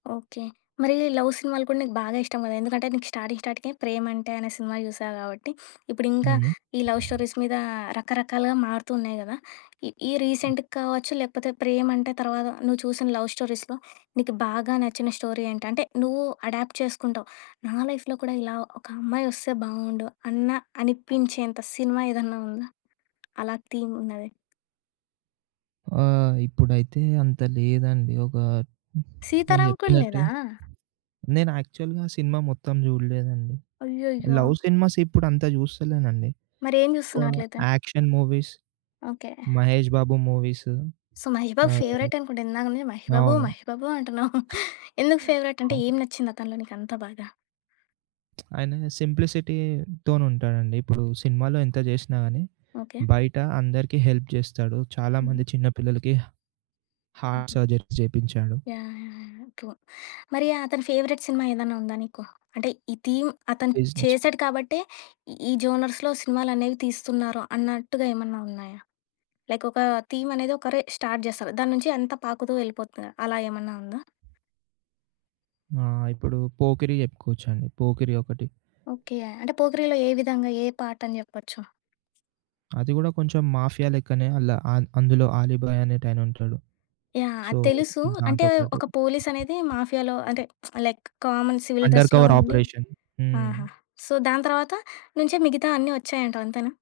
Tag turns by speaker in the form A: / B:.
A: Okay. మరి love సినిమాలు కూడా నీకు బాగా ఇష్టం కదా! ఎందుకంటే నీకు స్టార్టింగ్ స్టార్టింకే 'ప్రేమంటే' అనే సినిమా చూసావు గాబట్టి ఇప్పుడింకా
B: హుహు.
A: ఈ లవ్ స్టోరీస్ మీద రకరకాలుగా మారుతూ ఉన్నాయి గదా! ఈ ఈ
B: హ్మ్.
A: రీసెంట్‌గా కావచ్చు, లేకపోతే ప్రేమంటే తర్వాత నువ్వు చూసిన లవ్ స్టోరీస్‌లో నీకు బాగా నచ్చిన స్టోరీ ఏంటి? అంటే నువ్వు అడాప్ట్ చేసుకుంటావు. "నా లైఫ్‌లో కూడా ఇలా ఒక అమ్మాయి వస్తే బాగుండు." అన్న అనిపించేంత సినిమా ఏదన్నా ఉందా? అలా థీమ్ ఉన్నది?
B: ఆ! ఇప్పుడైతే అంత లేదండి. ఒక నేను
A: 'సీతారామం' కూడా
B: జెప్పినట్టు.
A: లేదా?
B: నేనాక్చువల్‌గా సినిమా మొత్తం జూడలేదండి.
A: అయ్యయ్యో!
B: లవ్ సినిమాస్ ఇప్పుడంత జూస్తలేనండి.
A: మరేం
B: వా
A: చూస్తున్నావు అట్లయితే?
B: Action movies
A: okay.
B: Mahesh Babu movies
A: so Mahesh Babu
B: ఆహ్,
A: ఫేవరైట్ అనుకుంటా. ఇందాక నుంచి మహేష్ బాబు,
B: అవును.
A: మహేష్ బాబు అంటున్నావు. ఎందుకు ఫేవరైట్? అంటే
B: అవును.
A: ఏం నచ్చిందతనిలో నీకంత బాగా?
B: ఆయన సింప్లిసిటీతోనుంటాడండి. ఇప్పుడు సినిమాలో ఎంత జేసినా గానీ
A: ఓకే.
B: బయట అందరికి హెల్ప్ జేస్తాడు.
A: హుహు.
B: చాలామంది చిన్నపిల్లలకి హార్ట్
A: హుహు.
B: సర్జరీ చేపించాడు.
A: యాహ్! యాహ్! యాహ్! ట్రూ. మరి అతని ఫేవరైట్ సినిమా ఏదన్నా ఉందా నీకు? అంటే ఈ థీమ్ అతను
B: బిజినెస్
A: చేసాడు కాబట్టే ఈ జోనర్స్‌లో సినిమాలనేవి తీస్తున్నారు, అన్నట్టుగా ఏమన్నా ఉన్నాయా? లైక్ ఒక థీమ్ అనేది ఒకరే స్టార్ట్ జేస్తారు. దాన్నుంచి అంతా పాకుతూ వెళ్ళిపోతుంది. అలా ఏమన్నా ఉందా?
B: ఆ! ఇప్పుడు 'పోకిరి' చెప్పుకోవచ్చండి. 'పోకిరి' ఒకటి.
A: ఓకే. అంటే 'పోకిరి'లో ఏ విధంగా ఏ పార్టని చెప్పొచ్చు?
B: అది కూడా కొంచెం మాఫియా లెక్కనే. అల్ల అ అందులో ఆలీబాయ్ అనేటాయనుంటాడు.
A: యాహ్!
B: సో
A: అది తెలుసు. అంటే
B: దాంతో పాటు
A: ఒక పోలీసనేది మాఫియాలో అంటే లైక్ కామన్ సివిల్
B: అండర్
A: డ్రెస్‌లో
B: కవర్
A: ఉండి
B: ఆపరేషన్.
A: ఆహా!
B: హ్మ్.
A: సో దాని తర్వాత నుంచే మిగతాయన్ని వచ్చాయంటవంతేనా?